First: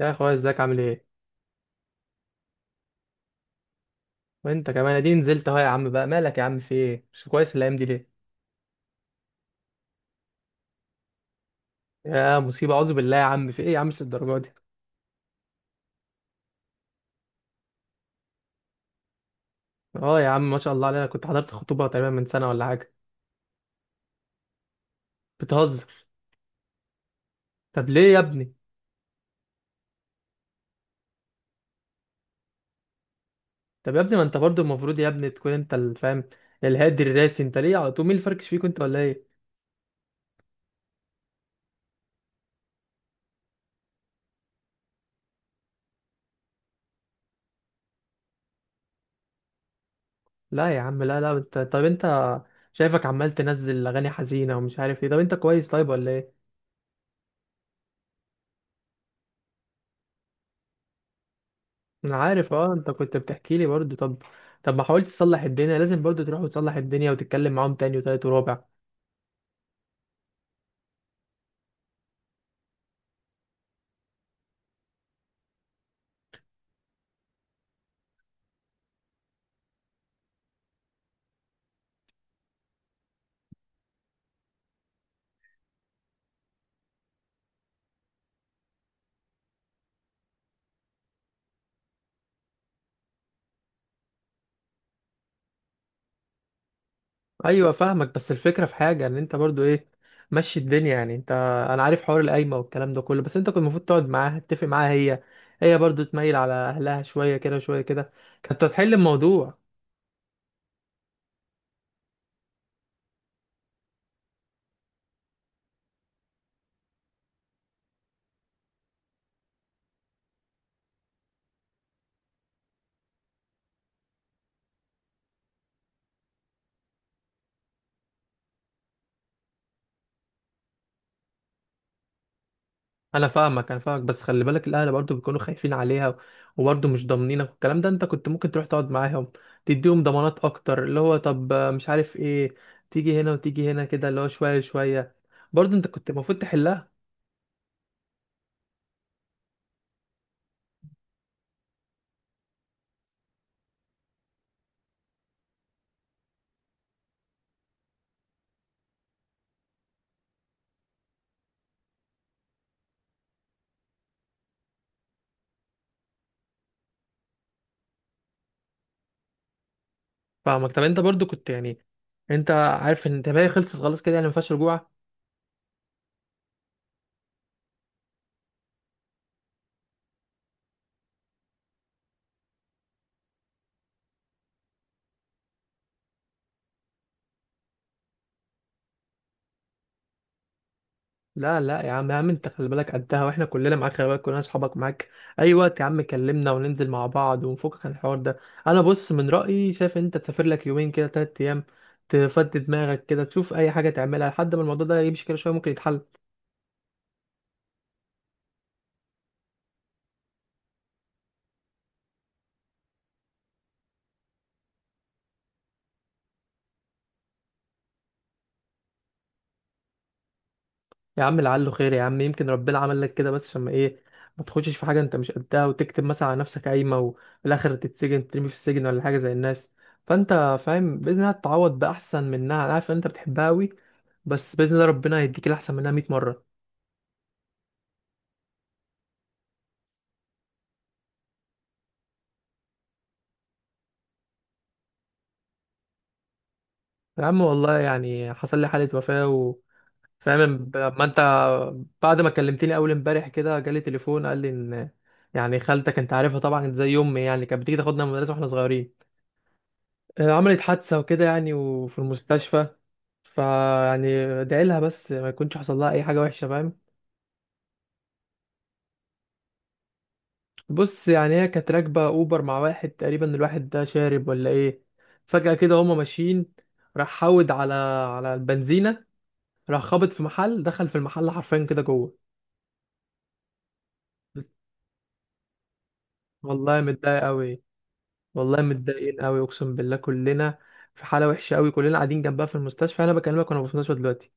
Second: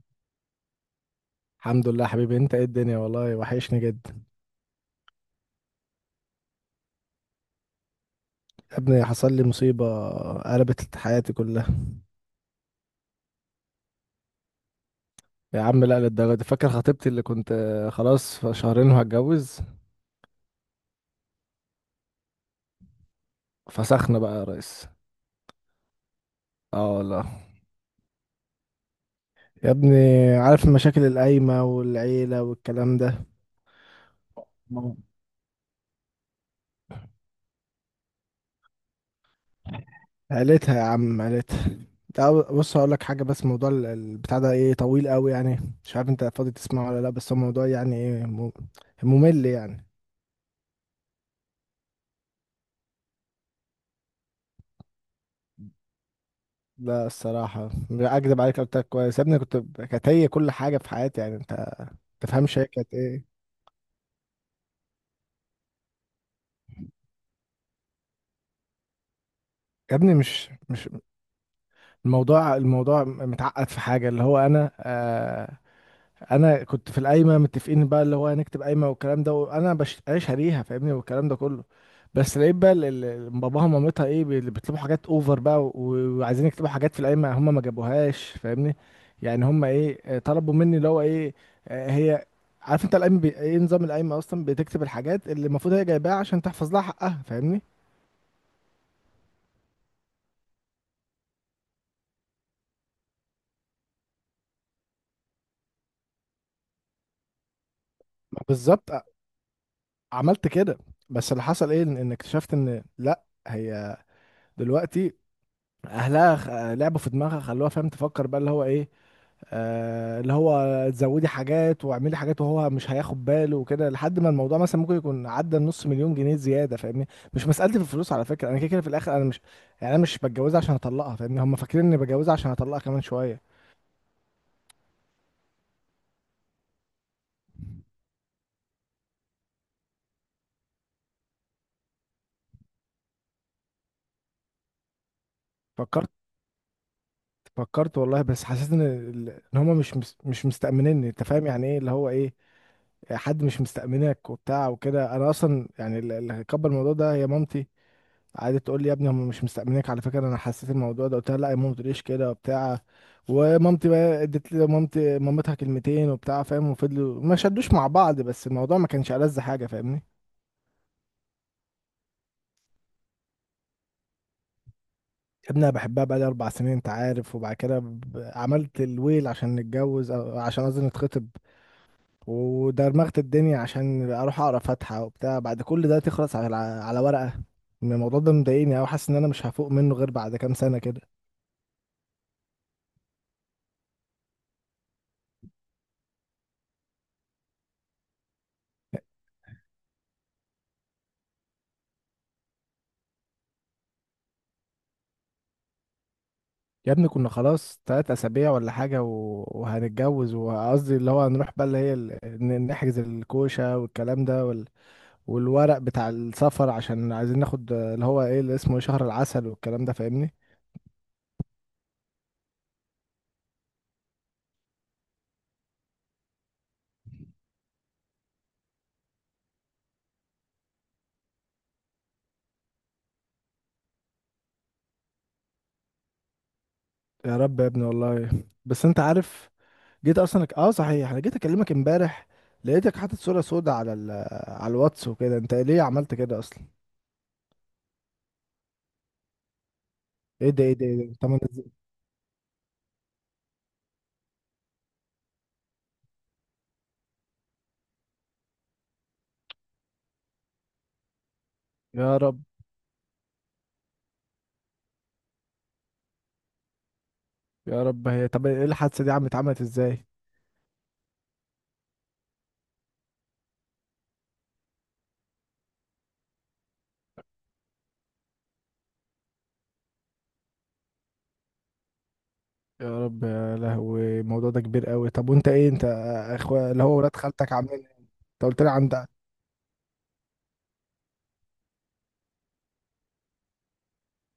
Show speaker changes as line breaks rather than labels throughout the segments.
يا اخويا، ازيك؟ عامل ايه؟
الحمد لله حبيبي. انت ايه الدنيا، والله وحشني جدا.
وانت كمان اديني نزلت اهو. يا عم بقى مالك؟ يا عم في ايه؟ مش كويس الايام دي ليه؟
يا ابني حصل لي مصيبة، قلبت حياتي كلها.
يا مصيبه، اعوذ بالله. يا عم في ايه؟ يا عم مش الدرجه دي.
يا عم لا للدرجة دي، فاكر خطيبتي اللي كنت خلاص في شهرين وهتجوز؟
اه يا عم، ما شاء الله علينا، كنت حضرت خطوبه تقريبا من سنه ولا حاجه.
فسخنا بقى يا ريس.
بتهزر؟
اه والله.
طب ليه يا ابني؟
يا ابني عارف المشاكل القايمة والعيلة والكلام ده.
طب يا ابني، ما انت برضو المفروض يا ابني تكون انت اللي فاهم. الهادي الراسي، انت ليه على طول مين الفركش فيك؟ انت ولا ايه؟
عيلتها يا عم، عيلتها. تعال بص هقول لك حاجة، بس موضوع البتاع ده ايه طويل قوي يعني، مش عارف انت فاضي تسمعه ولا لا، بس هو موضوع يعني ايه ممل يعني.
لا يا عم، لا، لا، انت، طب انت شايفك عمال تنزل اغاني حزينه ومش عارف ايه. طب انت كويس طيب ولا ايه؟
لا الصراحة، لا أكدب عليك، قلت لك كويس يا ابني، كنت كانت هي كل حاجة في حياتي، يعني أنت ما
انا عارف،
تفهمش هي
اه، انت
كانت
كنت
إيه.
بتحكي لي برضو. طب، طب ما حاولت تصلح الدنيا؟ لازم برضو تروح وتصلح الدنيا وتتكلم معاهم تاني وتالت ورابع.
يا ابني مش مش الموضوع متعقد في حاجة، اللي هو أنا انا كنت في القايمه متفقين بقى، اللي هو هنكتب قايمه والكلام ده، وانا انا شاريها فاهمني والكلام ده كله. بس لقيت بقى باباها ومامتها ايه بيطلبوا حاجات اوفر بقى وعايزين يكتبوا حاجات في القايمه هم ما جابوهاش فاهمني. يعني هم ايه طلبوا مني اللي هو ايه هي عارف انت القايمه ايه، نظام القايمه اصلا بتكتب الحاجات اللي المفروض هي جايباها عشان تحفظ لها حقها فاهمني.
ايوه فاهمك، بس الفكره في حاجه ان انت برضو ايه، مشي الدنيا يعني. انت، انا عارف حوار القايمه والكلام ده كله، بس انت كنت المفروض تقعد معاها، تتفق معاها هي برضو تميل على اهلها شويه كده شويه كده،
ما
كانت
بالظبط
هتحل الموضوع.
عملت كده. بس اللي حصل ايه، إن اكتشفت ان لا، هي دلوقتي اهلها لعبوا في دماغها، خلوها فاهم تفكر بقى اللي هو ايه، اللي هو تزودي حاجات واعملي حاجات، وهو مش هياخد باله وكده، لحد ما الموضوع مثلا ممكن يكون عدى النص مليون جنيه زياده فاهمني. مش مسألتي في الفلوس على فكره، انا كده كده في الاخر، انا مش يعني انا مش بتجوزها عشان اطلقها فاهمني، هم فاكرين اني بتجوزها عشان اطلقها كمان
انا
شويه.
فاهمك، انا فاهمك، بس خلي بالك، الاهل برضو بيكونوا خايفين عليها، وبرضو مش ضامنينك والكلام ده. انت كنت ممكن تروح تقعد معاهم، تديهم ضمانات اكتر، اللي هو طب، مش عارف ايه، تيجي هنا وتيجي هنا كده، اللي هو شويه شويه. برضو انت كنت
فكرت
المفروض تحلها.
فكرت والله، بس حسيت ان ان هما مش مش مستأمنيني، انت فاهم يعني ايه اللي هو ايه، حد مش مستأمنك وبتاع وكده. انا اصلا يعني اللي هيكبر الموضوع ده هي مامتي، قعدت تقول لي يا ابني هم مش مستأمنينك على فكرة، انا حسيت الموضوع ده، قلت لها لا يا ماما ما تقوليش كده وبتاع. ومامتي بقى ادت لي مامتي مامتها كلمتين وبتاع فاهم، وفضلوا ما شدوش مع بعض، بس الموضوع ما كانش ألذ حاجة فاهمني.
فاهمك. طب انت برضو كنت يعني، انت عارف ان انت باقي خلصت خلاص كده يعني، ما فيهاش رجوع.
يا ابني انا بحبها بقالي 4 سنين انت عارف، وبعد كده عملت الويل عشان نتجوز أو عشان قصدي نتخطب، ودرمغت الدنيا عشان اروح اقرا فاتحة وبتاع، بعد كل ده تخلص على ورقة. الموضوع ده مضايقني أوي، حاسس ان انا مش هفوق منه غير بعد كام سنة كده.
لا، لا، يا عم، يا عم، انت خلي بالك قدها، واحنا كلنا معاك. خلي بالك، كلنا اصحابك معاك، اي وقت يا عم كلمنا وننزل مع بعض ونفكك عن الحوار ده. انا بص، من رأيي شايف انت تسافر لك يومين كده، تلات ايام، تفضي دماغك كده، تشوف اي حاجة تعملها لحد ما الموضوع ده يمشي كده شوية، ممكن يتحل.
يا ابني كنا خلاص 3 أسابيع ولا حاجة وهنتجوز، وقصدي اللي هو هنروح بقى اللي هي نحجز الكوشة والكلام ده والورق بتاع السفر، عشان عايزين ناخد اللي هو ايه اللي اسمه شهر العسل والكلام ده فاهمني.
يا عم لعله خير، يا عم يمكن ربنا عمل لك كده بس عشان ما ايه، ما تخشش في حاجه انت مش قدها، وتكتب مثلا على نفسك قايمه وفي الاخر تتسجن، ترمي في السجن ولا حاجه زي الناس. فانت فاهم، باذن الله تتعوض باحسن منها. انا عارف ان انت بتحبها قوي، بس باذن الله ربنا هيديك الاحسن منها 100 مره.
يا رب يا ابني والله، بس انت عارف، جيت اصلا اه صحيح انا جيت اكلمك امبارح، لقيتك حاطط صورة سودة على الواتس وكده، انت ليه عملت كده اصلا؟
يا عم والله يعني حصل لي حاله وفاه فاهم
ايه ده ايه ده
لما
ايه ده،
انت
طب أنا إزاي-؟
بعد ما كلمتني اول امبارح كده، جالي تليفون قال لي ان يعني خالتك، انت عارفها طبعا زي امي يعني، كانت بتيجي تاخدنا من المدرسه واحنا صغيرين، عملت حادثة وكده يعني، وفي
يا رب.
المستشفى. فيعني ادعي لها بس، ما يكونش حصل لها اي حاجه وحشه، فاهم.
يا رب، هي طب ايه الحادثة دي عم اتعملت ازاي؟
بص يعني، هي كانت راكبه اوبر مع واحد، تقريبا الواحد ده شارب ولا ايه. فجاه كده هما ماشيين، راح حود على البنزينه، راح خابط في محل، دخل في المحل حرفيا كده جوه.
يا رب يا لهوي، الموضوع ده كبير قوي. طب وانت ايه، انت اخويا
والله
اللي هو ولاد
متضايق
خالتك
قوي،
عاملين ايه؟ انت
والله
قلت لي عند.
متضايقين قوي، اقسم بالله، كلنا في حاله وحشه قوي. كلنا قاعدين جنبها في المستشفى، انا بكلمك وانا في المستشفى دلوقتي.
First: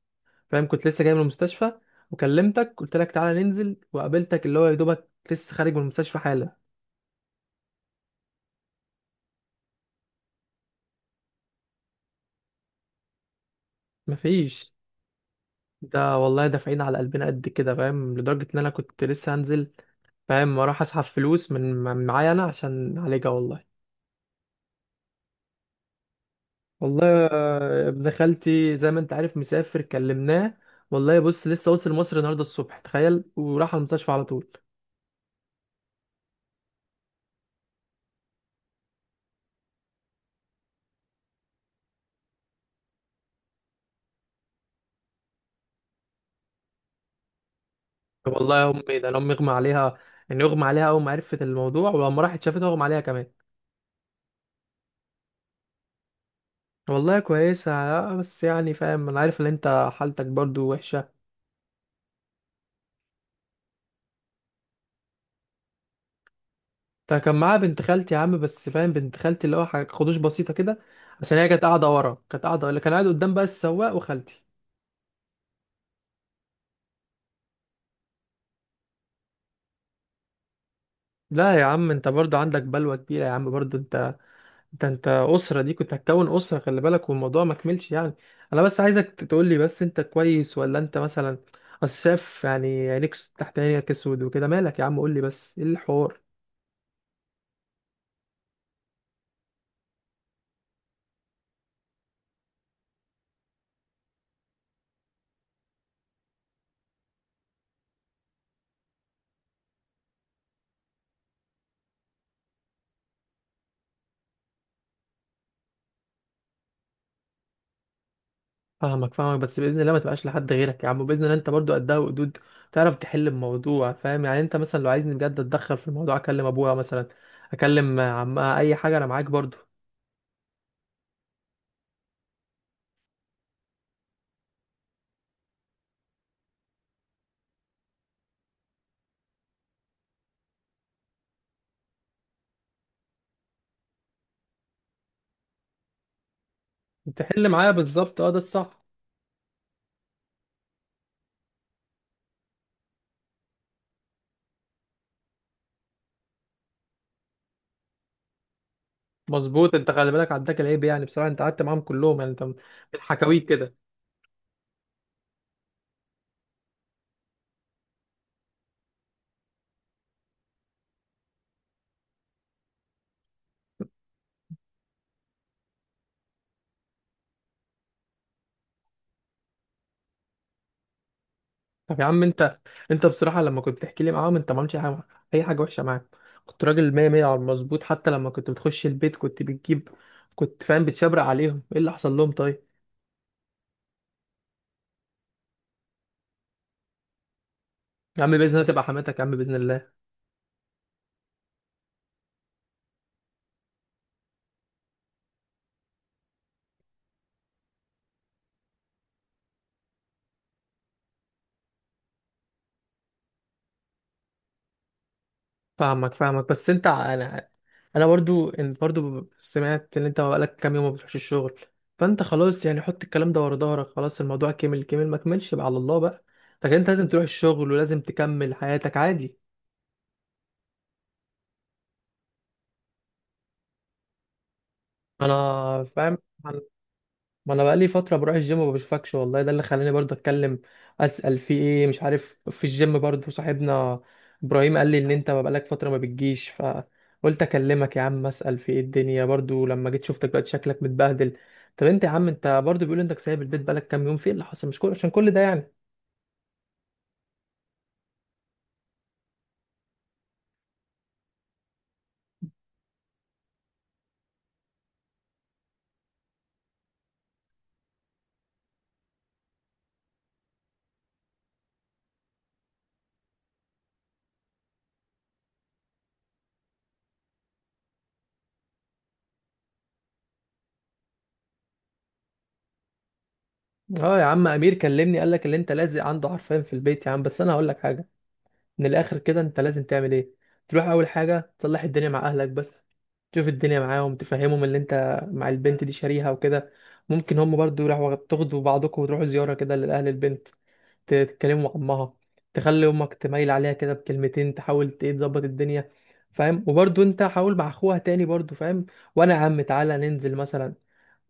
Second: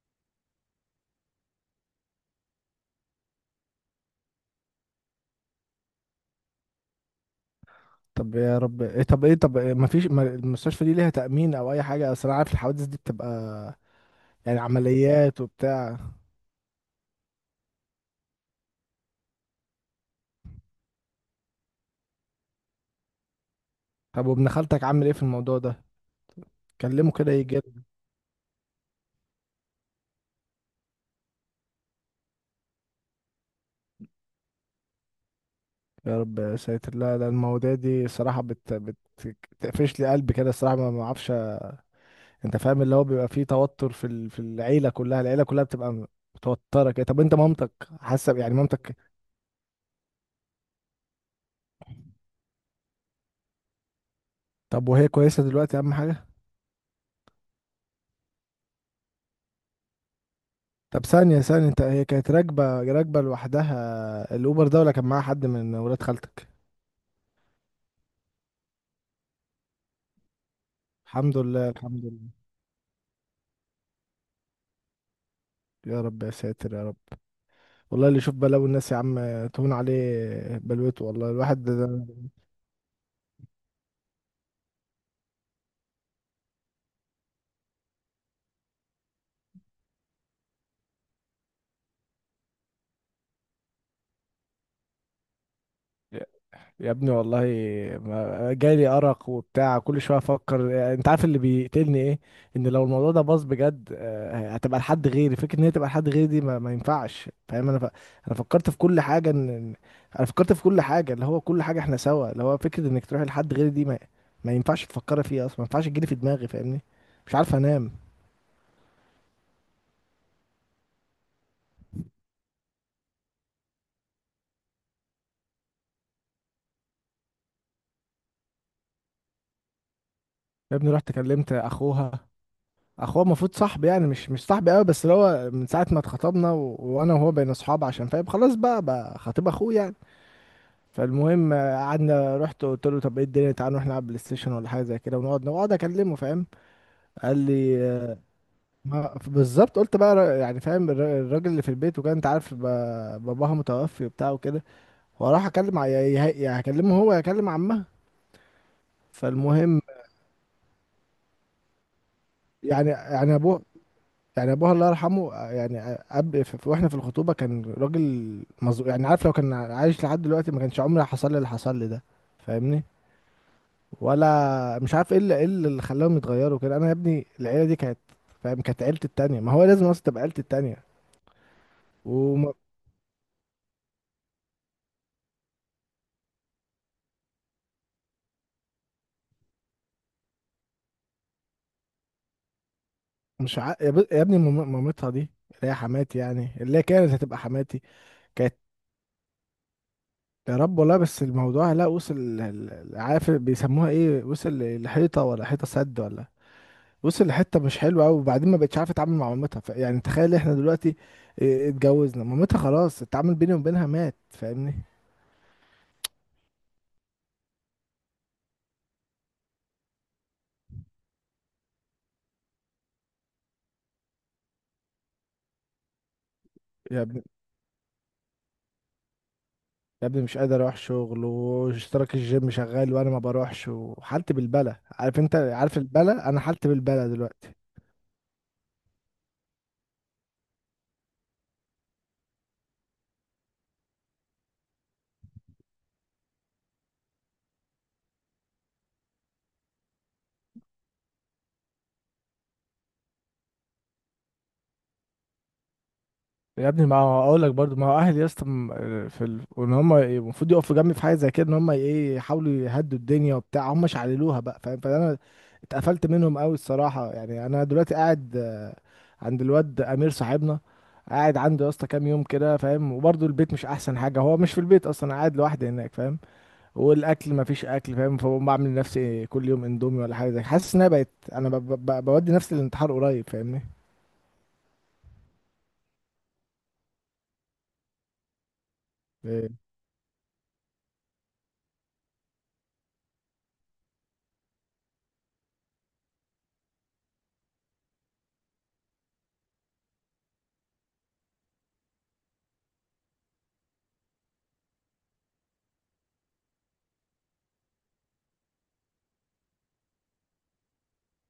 فاهم، كنت لسه جاي من المستشفى وكلمتك، قلت لك تعالى ننزل وقابلتك، اللي هو يا دوبك لسه خارج من المستشفى حالا.
طب يا رب ايه، طب ايه، طب إيه ما فيش ما المستشفى دي ليها تأمين او اي حاجة، اصل انا عارف الحوادث دي بتبقى يعني
مفيش.
عمليات وبتاع.
ده والله دافعين على قلبنا قد كده فاهم، لدرجة ان انا كنت لسه هنزل، فاهم، اروح اسحب فلوس من معايا انا عشان نعالجها، والله.
طب وابن خالتك عامل ايه في الموضوع ده، كلمه
والله.
كده يجي لك.
ابن خالتي زي ما انت عارف مسافر، كلمناه والله. بص، لسه وصل مصر النهارده الصبح تخيل، وراح على المستشفى على طول.
يا رب يا ساتر، لا لا المواضيع دي صراحة بت بت بتقفش لي قلبي كده الصراحة، ما اعرفش. انت فاهم اللي هو بيبقى فيه توتر في في العيلة كلها، العيلة كلها بتبقى متوترة كده. طب انت مامتك حاسة، يعني
والله يا
مامتك؟
امي، ده انا امي اغمى عليها، يعني اغمى عليها اول ما عرفت الموضوع، ولما راحت شافتها اغمى عليها كمان.
طب وهي كويسة دلوقتي، أهم حاجة.
والله كويسة، بس يعني فاهم، انا عارف ان انت حالتك برضو
طب
وحشة.
ثانية ثانية، أنت هي كانت راكبة لوحدها الأوبر ده ولا كان معاها حد من ولاد خالتك؟
ده كان معاه بنت خالتي يا عم، بس فاهم، بنت خالتي اللي هو حاجة خدوش بسيطة كده،
الحمد
عشان هي كانت
لله،
قاعدة
الحمد
ورا،
لله.
كانت قاعدة، اللي كان قاعد قدام بقى السواق وخالتي.
يا رب يا ساتر يا رب، والله اللي يشوف بلاوي الناس يا عم تهون عليه بلوته، والله
لا
الواحد
يا
ده.
عم، انت برضه عندك بلوة كبيرة يا عم، برضه انت، انت أسرة دي كنت هتكون أسرة، خلي بالك، والموضوع ما كملش يعني. انا بس عايزك تقول لي بس انت كويس، ولا انت مثلا، أصل شايف يعني عينيك، تحت عينيك اسود وكده، مالك يا عم؟ قول لي بس ايه الحوار.
يا ابني والله جالي أرق وبتاع، كل شوية أفكر، أنت عارف اللي بيقتلني إيه؟ إن لو الموضوع ده باظ بجد هتبقى لحد غيري، فكرة إن هي تبقى لحد غيري دي ما ينفعش فاهم، أنا فكرت في كل حاجة أنا فكرت في كل حاجة اللي هو كل حاجة إحنا سوا، اللي هو فكرة إنك تروحي لحد غيري دي ما ينفعش تفكري فيها أصلا، ما ينفعش تجيلي في دماغي فاهمني؟ مش عارف أنام.
فاهمك، فاهمك، بس باذن الله ما تبقاش لحد غيرك يا عم، باذن الله. انت برضو قدها وقدود، تعرف تحل الموضوع فاهم. يعني انت مثلا لو عايزني بجد اتدخل في الموضوع، اكلم ابويا مثلا، اكلم عمها، اي حاجه، انا معاك برضو
يا ابني رحت كلمت أخوها، اخوه المفروض صاحبي، يعني مش صاحبي قوي بس، اللي هو من ساعه ما اتخطبنا وانا وهو بين اصحاب، عشان فاهم خلاص بقى خطيب اخوه يعني. فالمهم قعدنا، رحت قلت له طب ايه الدنيا، تعالى نروح نلعب بلاي ستيشن ولا حاجه زي كده ونقعد اكلمه فاهم. قال
تحل معايا
لي
بالظبط. اه ده الصح،
ما بالظبط. قلت بقى يعني فاهم الراجل اللي في البيت، وكان انت عارف باباها متوفي وبتاع وكده، واروح اكلم ع- يا- يا- يا هكلمه هو، يا هكلم عمها.
مظبوط.
فالمهم
انت خلي بالك عداك العيب، يعني بصراحه انت قعدت معاهم كلهم يعني، انت من
يعني
حكاويك
ابوه،
كده،
يعني ابوها الله يرحمه يعني واحنا في الخطوبه كان راجل مظلوم، يعني عارف لو كان عايش لحد دلوقتي ما كانش عمري حصل لي اللي حصل لي ده فاهمني. ولا مش عارف ايه اللي خلاهم يتغيروا كده. انا يا ابني العيله دي كانت فاهم كانت عيلتي التانية، ما هو لازم اصلا تبقى عيلتي التانية.
طب يا عم
ومش
انت بصراحه، لما كنت بتحكي لي معاهم انت ما عملتش اي حاجه وحشه معاك. كنت راجل 100 100 على المظبوط، حتى لما كنت بتخش البيت كنت بتجيب، كنت فاهم، بتشبرق عليهم. ايه اللي حصل لهم؟ طيب.
يا ابني مامتها دي اللي هي حماتي، يعني اللي هي كانت هتبقى حماتي.
يا عم باذن
كانت.
الله تبقى حماتك، يا عم باذن الله.
يا رب والله، بس الموضوع لا وصل عارف بيسموها ايه، وصل لحيطه ولا حيطه سد، ولا وصل لحته مش حلوه قوي. وبعدين ما بقتش عارفه اتعامل مع مامتها يعني تخيل احنا دلوقتي اتجوزنا، مامتها خلاص التعامل بيني وبينها مات فاهمني.
فاهمك، فاهمك، بس انت، انا، انا برضو، انت برضو سمعت ان انت بقالك كام يوم ما بتروحش الشغل. فانت خلاص يعني، حط الكلام ده ورا ظهرك، خلاص الموضوع كمل كمل، ما كملش بقى على الله بقى. لكن انت
يا
لازم تروح
ابني
الشغل، ولازم تكمل حياتك عادي.
يا ابني مش قادر اروح شغل، واشتراك الجيم شغال وانا ما بروحش، وحالتي بالبلة عارف،
انا
انت عارف
فاهم.
البلة، انا حالتي بالبلة دلوقتي.
ما انا بقالي فتره بروح الجيم وما بشوفكش والله، ده اللي خلاني برضه اتكلم اسال في ايه، مش عارف. في الجيم برضه صاحبنا ابراهيم قال لي ان انت ما بقالك فتره ما بتجيش، فقلت اكلمك يا عم اسال في ايه الدنيا. برضه لما جيت شفتك دلوقتي شكلك متبهدل. طب انت يا عم، انت برضه بيقول انك سايب البيت بقالك كام يوم، في ايه اللي حصل؟ مش كل، عشان كل ده يعني.
يا ابني ما هو اقول لك برضو، ما هو اهلي يا اسطى وان هم المفروض يقفوا جنبي في حاجه زي كده، ان هم ايه يحاولوا يهدوا الدنيا وبتاع، هم شعللوها بقى فاهم. فانا اتقفلت منهم قوي الصراحه، يعني انا دلوقتي قاعد عند الواد امير صاحبنا، قاعد عنده يا اسطى كام يوم كده فاهم، وبرضو البيت مش احسن حاجه، هو مش في البيت اصلا، أنا قاعد لوحدي هناك فاهم، والاكل ما فيش اكل فاهم، فبقوم بعمل لنفسي كل يوم اندومي ولا حاجه زي كده. حاسس ان انا بقيت انا ب... ب... ب- بودي نفسي للانتحار قريب فاهمني.
اه يا عم، امير كلمني قال لك اللي انت لازق عنده حرفيا في البيت يا عم. بس انا هقول لك حاجه من الاخر كده، انت لازم تعمل ايه، تروح اول حاجه تصلح الدنيا مع اهلك بس، تشوف الدنيا معاهم، تفهمهم اللي انت مع البنت دي شاريها وكده. ممكن هم برضو يروحوا تاخدوا بعضكم، وتروحوا زياره كده لاهل البنت، تتكلموا مع امها، تخلي امك تميل عليها كده بكلمتين، تحاول ت- ايه تظبط الدنيا، فاهم. وبرضو انت حاول مع اخوها تاني برضو، فاهم. وانا يا عم تعالى ننزل مثلا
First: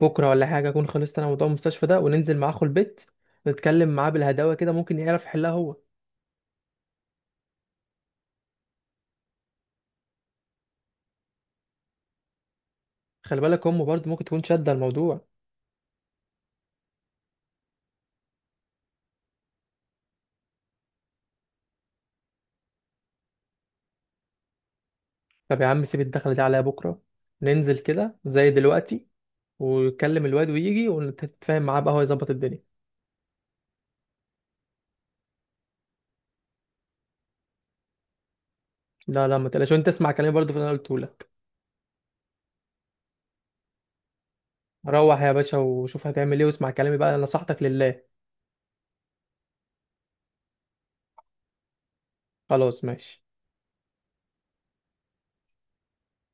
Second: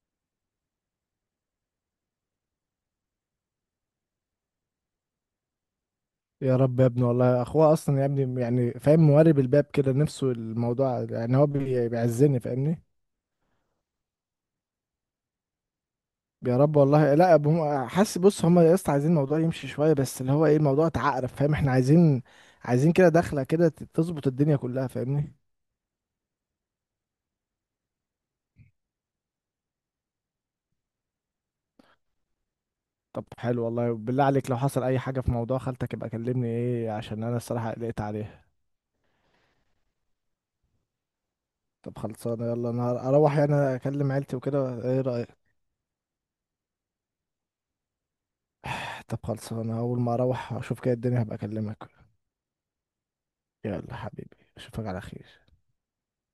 بكره ولا حاجه، اكون خلصت انا موضوع المستشفى ده، وننزل مع اخو البيت، نتكلم معاه بالهداوه كده، ممكن يعرف يحلها هو.
يا رب يا ابني والله، اخوه اصلا يا ابني يعني فاهم موارب الباب كده، نفسه الموضوع يعني، هو بيعزني فاهمني.
خلي بالك امه برضه ممكن تكون شادة الموضوع.
يا رب والله لا هم حاسس بص، هم يا اسطى عايزين الموضوع يمشي شويه، بس اللي هو ايه الموضوع اتعقرف فاهم. احنا عايزين، عايزين كده دخله كده تظبط الدنيا كلها فاهمني.
طب يا عم سيب الدخلة دي عليا، بكرة ننزل كده زي دلوقتي ويكلم الواد ويجي، ونتفاهم معاه بقى هو يظبط الدنيا.
طب حلو والله، بالله عليك لو حصل اي حاجه في موضوع خالتك يبقى كلمني ايه، عشان انا الصراحه قلقت عليها.
لا لا، ما تقلقش، وانت اسمع كلامي برضه في اللي انا قلته لك.
طب خلصانه، يلا انا اروح يعني اكلم عيلتي وكده، ايه
روح يا
رايك؟
باشا وشوف هتعمل ايه، واسمع كلامي بقى، نصيحتك لله.
طب خلصانه، اول ما اروح اشوف كده الدنيا هبقى اكلمك.
خلاص ماشي.
يلا حبيبي، اشوفك على خير.